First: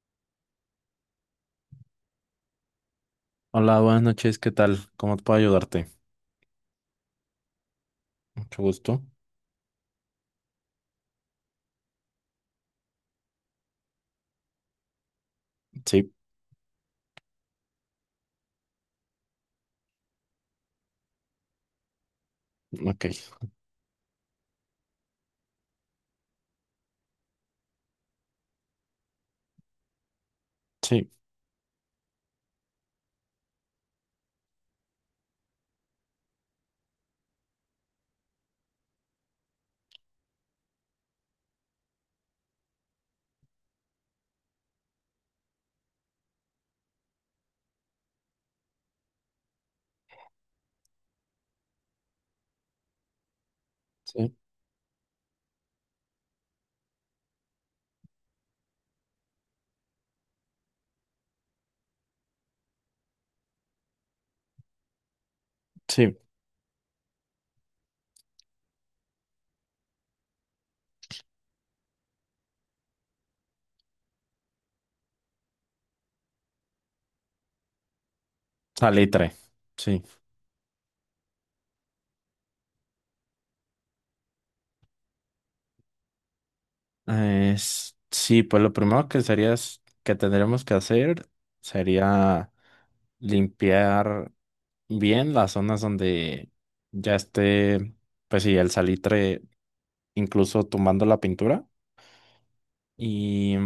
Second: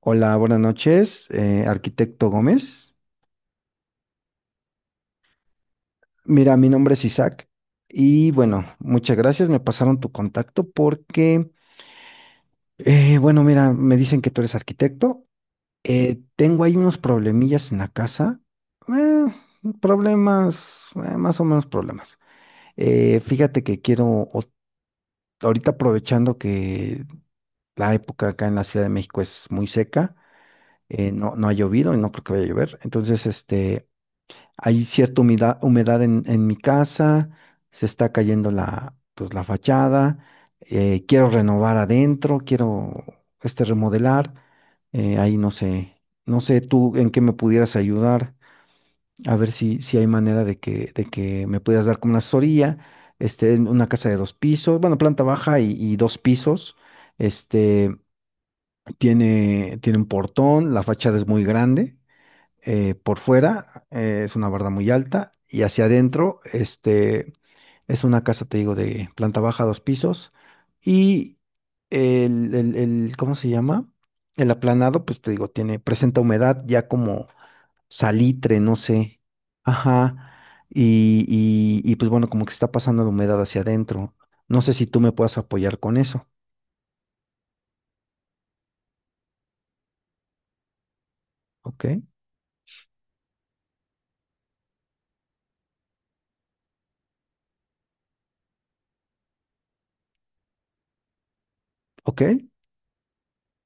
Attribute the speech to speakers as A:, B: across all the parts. A: Hola, buenas noches, arquitecto Gómez.
B: Hola, buenas noches, ¿qué tal? ¿Cómo puedo ayudarte?
A: Mira, mi nombre es Isaac y
B: Mucho
A: bueno,
B: gusto.
A: muchas gracias. Me pasaron tu contacto porque, bueno, mira, me dicen que tú eres arquitecto.
B: Sí,
A: Tengo ahí unos problemillas en la casa. eh, Problemas, más o menos problemas.
B: ok.
A: Fíjate que o- ahorita aprovechando que la época acá en la Ciudad de México es muy seca,
B: Sí,
A: no ha llovido y no creo que vaya a llover. Entonces, hay cierta humedad, humedad en mi casa, se está cayendo la fachada, quiero renovar adentro, quiero remodelar. Ahí no sé, no sé tú en qué me pudieras ayudar, a ver si hay manera de que me pudieras dar como una asesoría, este, en una casa de dos
B: sí,
A: pisos, bueno, planta baja y dos pisos, este, tiene un portón, la fachada es muy grande. Por fuera es una barda muy alta y hacia
B: sí.
A: adentro este, es una casa, te digo, de planta baja, dos pisos y ¿cómo se llama? El aplanado, pues te digo, tiene, presenta humedad ya como salitre, no sé.
B: Salitre. Sí.
A: Ajá. Y pues bueno, como que está pasando la humedad hacia adentro. No sé si tú me puedas apoyar con eso.
B: Pues lo primero que sería que tendríamos que hacer
A: ¿Ok?
B: sería limpiar bien las zonas donde ya esté, pues sí, el salitre, incluso tumbando la pintura.
A: ¿Ok?
B: Y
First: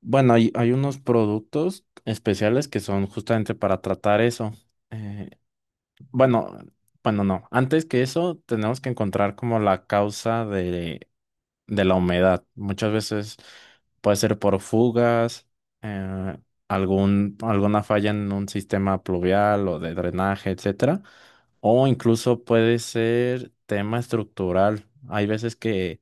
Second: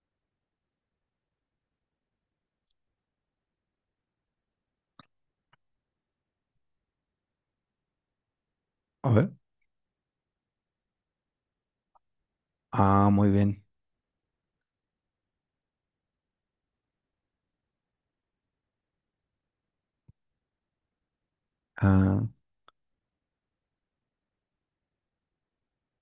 B: bueno, hay unos productos especiales que son justamente para tratar eso. Eh, Bueno, bueno, no. Antes que eso, tenemos que
A: A ver.
B: encontrar como la causa de la humedad. Muchas
A: Ah, muy
B: veces
A: bien.
B: puede ser por fugas, eh, alguna falla en un sistema pluvial o de drenaje, etcétera. O
A: Ah,
B: incluso puede ser tema estructural. Hay veces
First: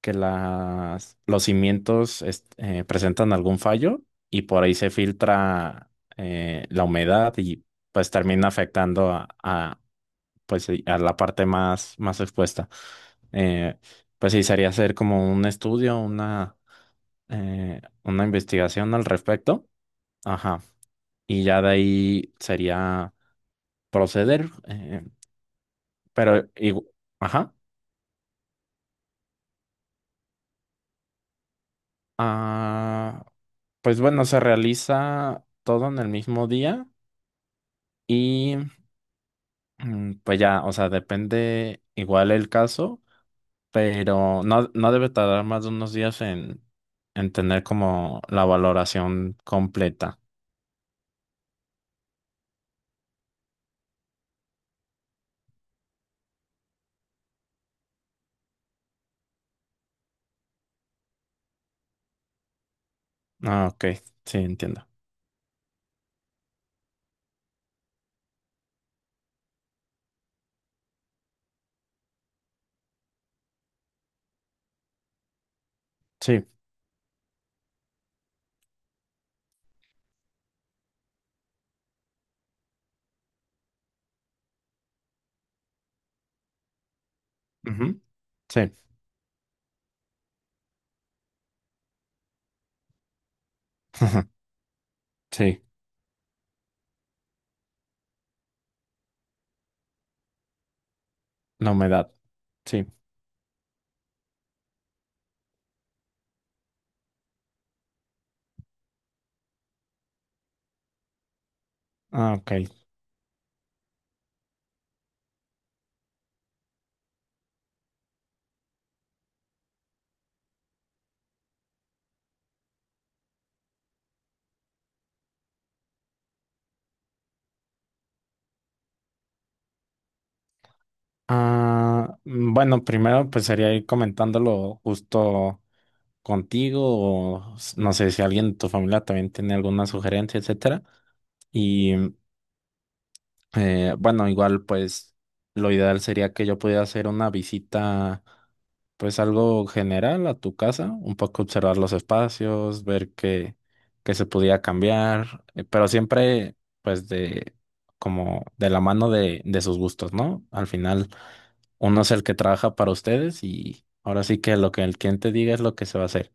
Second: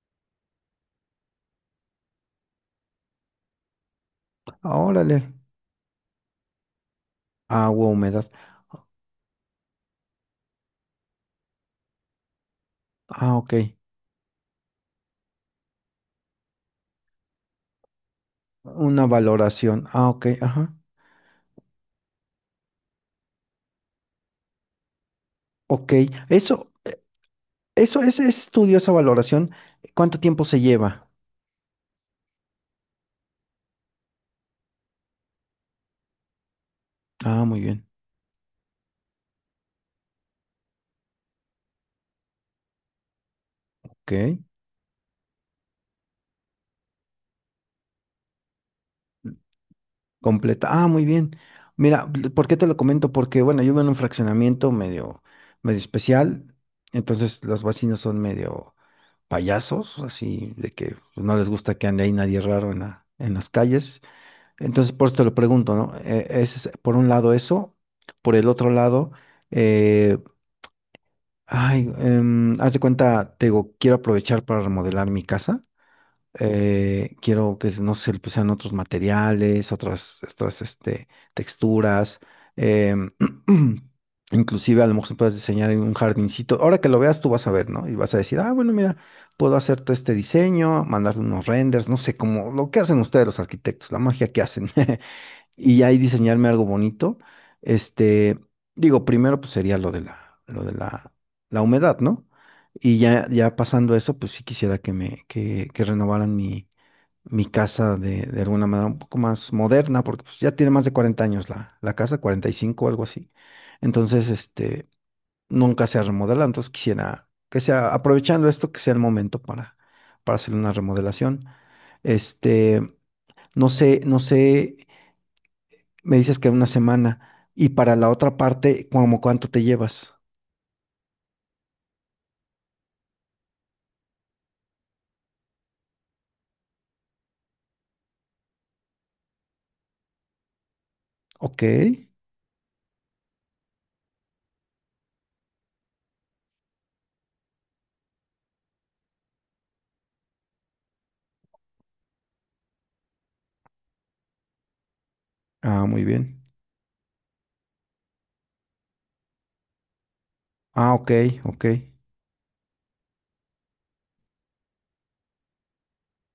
B: que los cimientos presentan algún fallo y por ahí
A: ah,
B: se
A: órale.
B: filtra la humedad y
A: Agua,
B: pues
A: humedad.
B: termina afectando pues sí, a la parte más, más expuesta.
A: Ah, ok.
B: Eh, pues sí, sería hacer como un estudio, una investigación al
A: Una
B: respecto.
A: valoración. Ah, ok,
B: Ajá.
A: ajá.
B: Y ya de ahí sería proceder.
A: Ok.
B: Pero,
A: Eso,
B: igu- ajá.
A: eso, ese estudio, esa valoración, ¿cuánto tiempo se lleva?
B: Ah, pues bueno, se realiza todo en el mismo día
A: Ah, muy bien.
B: y pues ya, o sea, depende igual el caso.
A: Ok.
B: Pero no debe tardar más de unos días en tener como la valoración completa.
A: Completa. Ah, muy bien. Mira, ¿por qué te lo comento? Porque, bueno, yo vivo en un fraccionamiento medio, medio especial. Entonces, los vecinos son medio payasos, así de que pues, no les gusta que ande ahí nadie raro en en las
B: Ah, ok,
A: calles.
B: sí, entiendo.
A: Entonces, por eso te lo pregunto, ¿no? Es, por un lado eso, por el otro lado. eh, Ay, haz de cuenta, te digo, quiero aprovechar para remodelar mi casa.
B: Sí,
A: Quiero que, no sé, le pusieran otros materiales, este, texturas. em, Inclusive a lo mejor se puedes diseñar en un jardincito. Ahora que lo veas, tú vas a ver, ¿no? Y
B: ujú,
A: vas a decir, ah,
B: sí,
A: bueno, mira, puedo hacer todo este diseño, mandarle unos renders, no sé, como lo que hacen ustedes los arquitectos, la magia que hacen.
B: sí,
A: Y ahí diseñarme algo bonito. Este, digo, primero pues sería lo de la
B: la
A: humedad,
B: humedad,
A: ¿no?
B: sí,
A: Y ya, ya pasando eso, pues sí quisiera que que renovaran mi, mi casa de alguna manera un poco más moderna, porque pues ya tiene más de 40 años la, la casa,
B: ah,
A: cuarenta y
B: ok.
A: cinco algo así. Entonces, este, nunca se ha remodelado, entonces quisiera que sea, aprovechando esto, que sea el momento para hacer una remodelación. Este, no sé, no sé, me dices que una semana. Y para la otra parte, ¿como cuánto te llevas?
B: Ah, bueno, primero pues sería ir comentándolo justo contigo no sé si alguien de tu familia también tiene alguna sugerencia, etcétera.
A: Ok.
B: Y bueno, igual pues lo ideal sería que yo pudiera hacer una visita, pues algo general a tu casa, un poco observar los espacios, ver qué se podía cambiar,
A: Ah,
B: pero
A: muy bien.
B: siempre pues de como de la mano de sus gustos, ¿no? Al
A: Ah,
B: final
A: ok, ok.
B: uno es el que trabaja para ustedes y ahora sí que lo que el cliente diga es lo que se va a hacer.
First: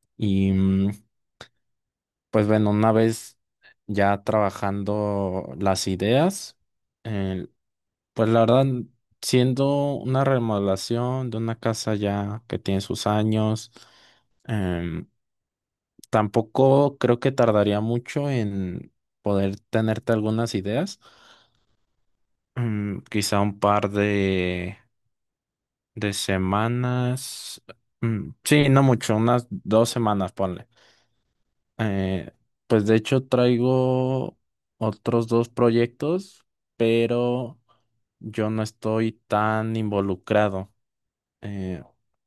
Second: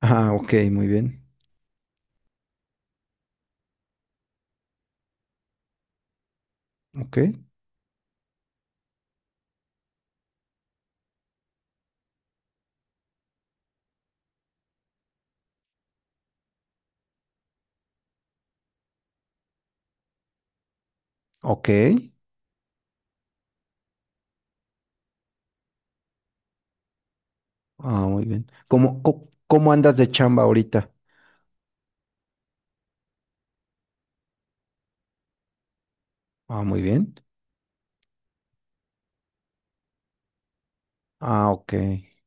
A: Ah,
B: Y
A: ok, muy bien.
B: pues bueno, una vez ya trabajando las ideas,
A: Ok,
B: eh, pues la verdad, siendo una remodelación de una casa ya que tiene sus años, em, tampoco creo que tardaría mucho en poder tenerte algunas ideas.
A: ok.
B: Mm, quizá un par de semanas.
A: Ah, muy
B: Mm,
A: bien.
B: sí, no
A: ¿Cómo,
B: mucho,
A: co-
B: unas
A: cómo
B: dos
A: andas de
B: semanas,
A: chamba
B: ponle.
A: ahorita?
B: Eh, pues de hecho traigo otros dos proyectos,
A: Ah, muy bien.
B: pero yo no estoy tan involucrado.
A: Ah, ok.
B: eh,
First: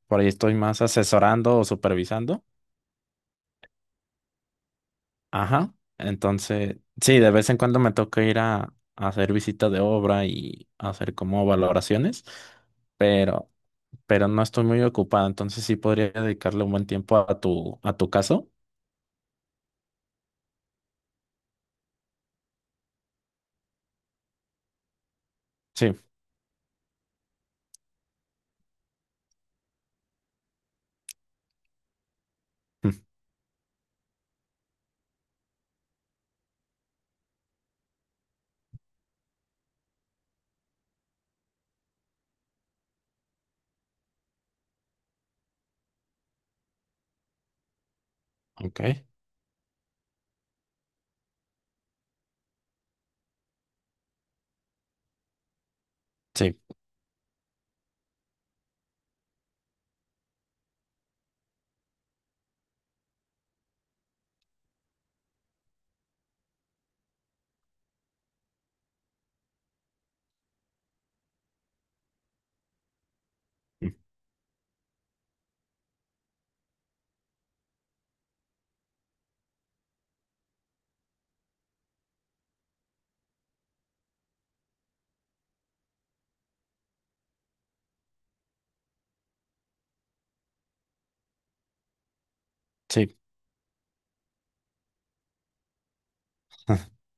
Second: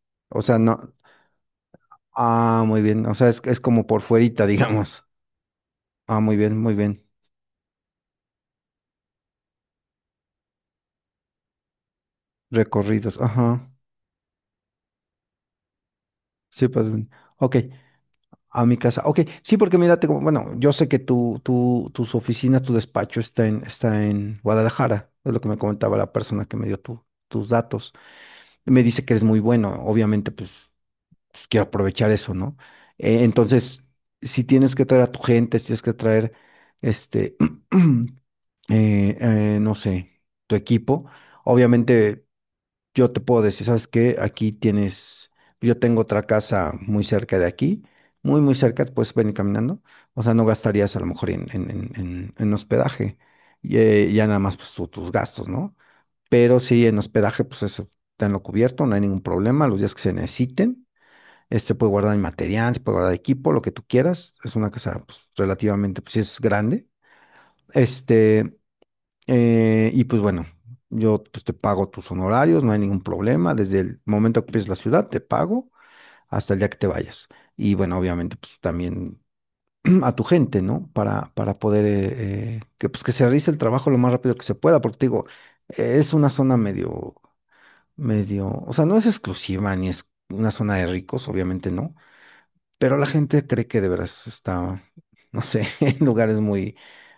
B: por ahí
A: O
B: estoy
A: sea,
B: más
A: no.
B: asesorando o supervisando.
A: Ah, muy bien. O sea, es como por fuerita, digamos.
B: Ajá.
A: Ah, muy bien, muy
B: Entonces,
A: bien.
B: sí, de vez en cuando me toca ir a hacer visitas de obra y hacer como valoraciones,
A: Recorridos.
B: pero,
A: Ajá.
B: pero no estoy muy ocupada, entonces sí podría dedicarle
A: Sí,
B: un
A: pues.
B: buen tiempo
A: Ok.
B: a tu caso.
A: A mi casa. Ok, sí, porque mira, bueno, yo sé que tus oficinas, tu despacho está en, está en Guadalajara, es lo que me
B: Sí.
A: comentaba la persona que me dio tus datos. Me dice que eres muy bueno, obviamente, pues, pues, quiero aprovechar eso, ¿no?
B: Mm,
A: Entonces, si tienes que traer a tu gente, si tienes que traer, este, no sé, tu equipo, obviamente yo te puedo decir, ¿sabes qué? Aquí tienes, yo tengo otra casa muy cerca de aquí, muy, muy
B: Ok.
A: cerca, puedes venir caminando. O sea, no gastarías a lo mejor en hospedaje, y ya nada más pues tus gastos, ¿no?
B: Sí,
A: Pero sí, en hospedaje, pues eso, tenlo cubierto, no hay ningún problema, los días que se necesiten. Este puede guardar el material, se puede guardar equipo, lo que tú quieras. Es una casa pues, relativamente, pues sí es grande. Este, y pues bueno, yo pues, te pago tus honorarios, no hay ningún problema. Desde el momento que pides la ciudad, te pago hasta el día que te vayas. Y bueno, obviamente, pues también a tu gente, ¿no? Para poder que, pues, que se realice el trabajo lo más rápido que se pueda, porque te digo, es una zona medio, medio, o sea, no es exclusiva ni es una zona de ricos, obviamente no, pero la
B: sí.
A: gente cree que de veras está, no sé, en lugares muy,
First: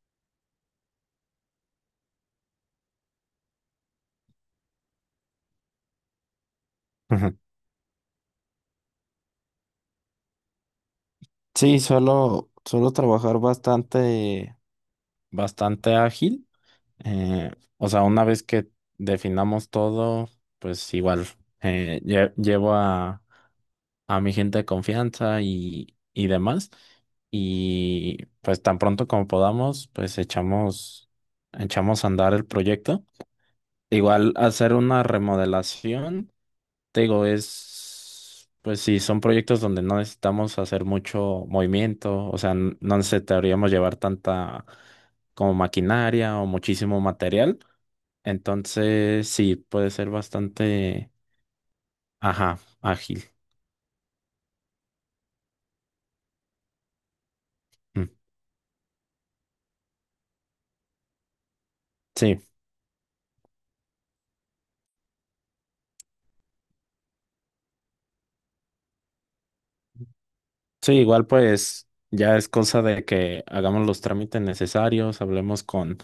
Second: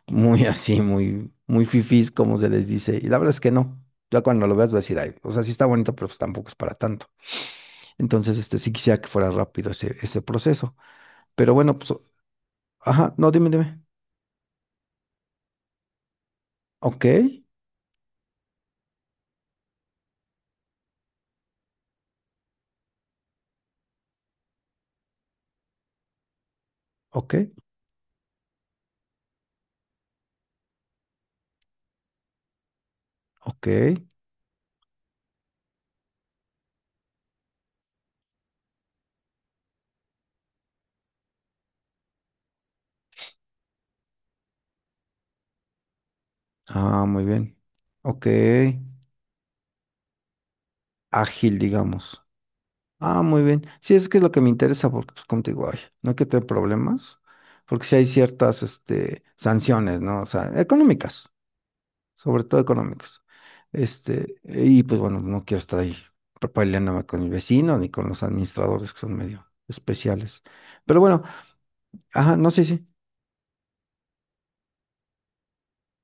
A: muy así, muy, muy fifís, como se les dice. Y la verdad es que no. Ya cuando lo veas vas a decir, ay, o sea, sí está bonito, pero pues tampoco es para tanto. Entonces, este, sí quisiera que fuera rápido ese, ese proceso. Pero bueno,
B: Sí,
A: pues, o-
B: suelo
A: ajá, no,
B: trabajar
A: dime, dime.
B: bastante ágil.
A: Ok,
B: Eh, o sea, una vez que definamos todo, pues igual llevo a mi gente de confianza y demás.
A: ok,
B: Y pues tan pronto como podamos, echamos a andar el proyecto.
A: ok.
B: Igual hacer una remodelación, te digo, es, pues sí, son proyectos donde no necesitamos hacer mucho movimiento, o sea, no necesitaríamos llevar tanta como maquinaria o muchísimo
A: Ah, muy bien.
B: material.
A: Ok.
B: Entonces, sí, puede ser bastante,
A: Ágil, digamos.
B: ajá,
A: Ah,
B: ágil.
A: muy bien. Sí, es que es lo que me interesa, porque pues como te digo, ay, no hay que tener problemas, porque sí hay
B: Mm,
A: ciertas, este, sanciones, ¿no? O sea, económicas,
B: sí,
A: sobre todo económicas. Este, y pues bueno, no quiero estar ahí peleándome con mi vecino ni con los administradores que son medio especiales.
B: sí,
A: Pero bueno,
B: igual pues
A: ajá,
B: ya es
A: no sé
B: cosa
A: si,
B: de que hagamos los trámites necesarios, hablemos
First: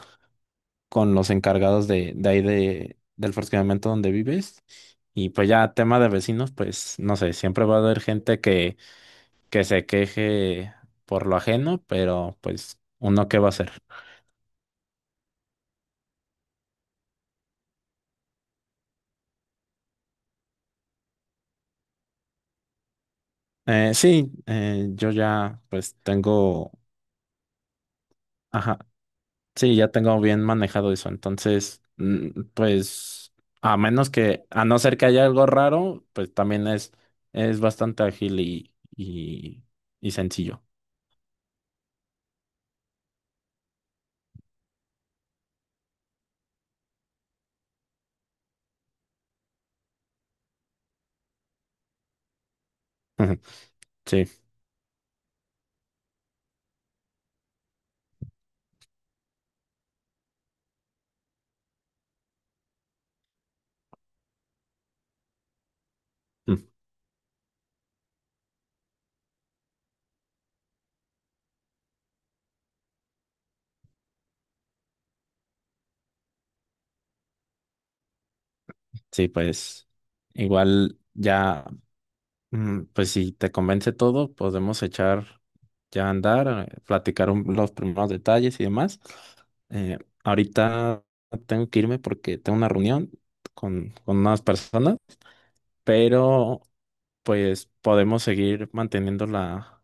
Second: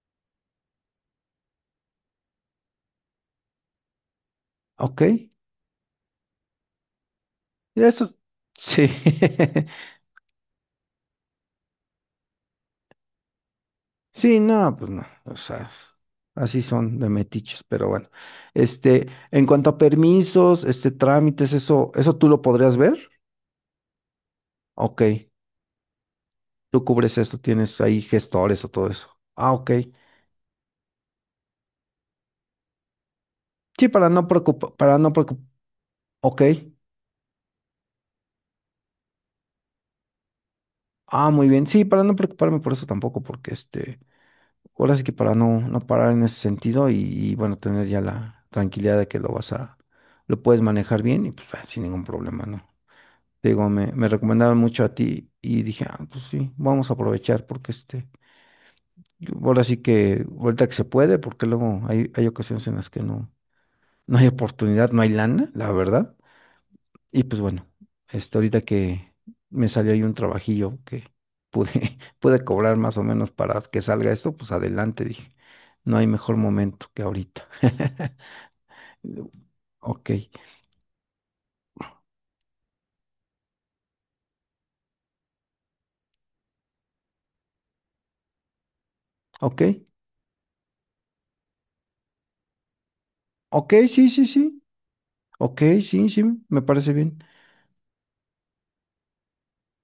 B: con los encargados de ahí del fraccionamiento donde vives.
A: ok,
B: Y pues ya, tema de vecinos, pues no sé, siempre va a haber
A: eso,
B: gente
A: sí,
B: que se queje por lo ajeno, pero pues uno qué va a hacer.
A: sí, no, pues no, o sea, así son de metiches, pero bueno. Este, en cuanto a permisos, este, trámites, eso, ¿eso tú lo podrías ver?
B: Sí,
A: Ok,
B: yo ya pues tengo...
A: tú cubres eso, tienes ahí gestores o
B: Ajá.
A: todo eso. Ah, ok.
B: Sí, ya tengo bien manejado eso. Entonces, pues, a
A: Sí,
B: menos a no ser
A: para
B: que
A: no
B: haya
A: preocupar,
B: algo raro, pues
A: ok.
B: también es bastante ágil y sencillo.
A: Ah, muy bien, sí, para no preocuparme por eso tampoco, porque este, ahora sí que para no parar en ese sentido y, bueno, tener ya la tranquilidad de que lo puedes manejar bien y pues ah, sin ningún problema, ¿no? Te digo, me
B: Sí,
A: recomendaron mucho a ti y dije, ah, pues sí, vamos a aprovechar porque este, ahora sí que, ahorita que se puede, porque luego hay, hay ocasiones en las que no, no hay oportunidad, no hay lana, la verdad.
B: mm,
A: Y pues bueno, este, ahorita que me salió ahí un trabajillo que pude, pude cobrar más o menos para que salga esto, pues adelante, dije, no hay mejor momento que ahorita.
B: sí, pues
A: Ok,
B: igual ya. Mm, pues si te convence todo, podemos echar ya a andar, platicar los primeros detalles y demás.
A: ok,
B: Eh, ahorita tengo que irme porque tengo una reunión
A: ok, sí,
B: con
A: sí,
B: unas
A: sí,
B: personas,
A: ok, sí, sí,
B: pero
A: me parece bien.
B: pues podemos seguir manteniendo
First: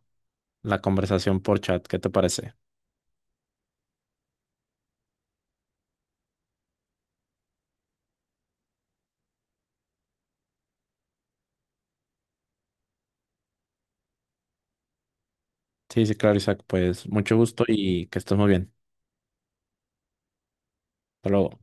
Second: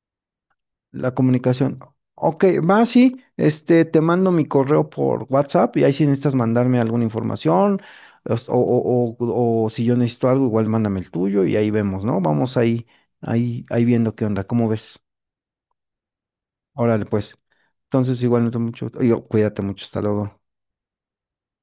B: la
A: La
B: conversación por
A: comunicación.
B: chat. ¿Qué te
A: Ok,
B: parece?
A: va, sí. Este, te mando mi correo por WhatsApp y ahí si necesitas mandarme alguna información o si yo necesito algo, igual mándame el tuyo y ahí vemos, ¿no? Vamos ahí viendo qué onda, ¿cómo ves?
B: Sí, sí, claro, Isaac.
A: Órale,
B: Pues
A: pues.
B: mucho gusto y que
A: Entonces,
B: estés
A: igual
B: muy
A: no te
B: bien.
A: mucho. Yo, cuídate mucho, hasta luego.
B: Hasta luego.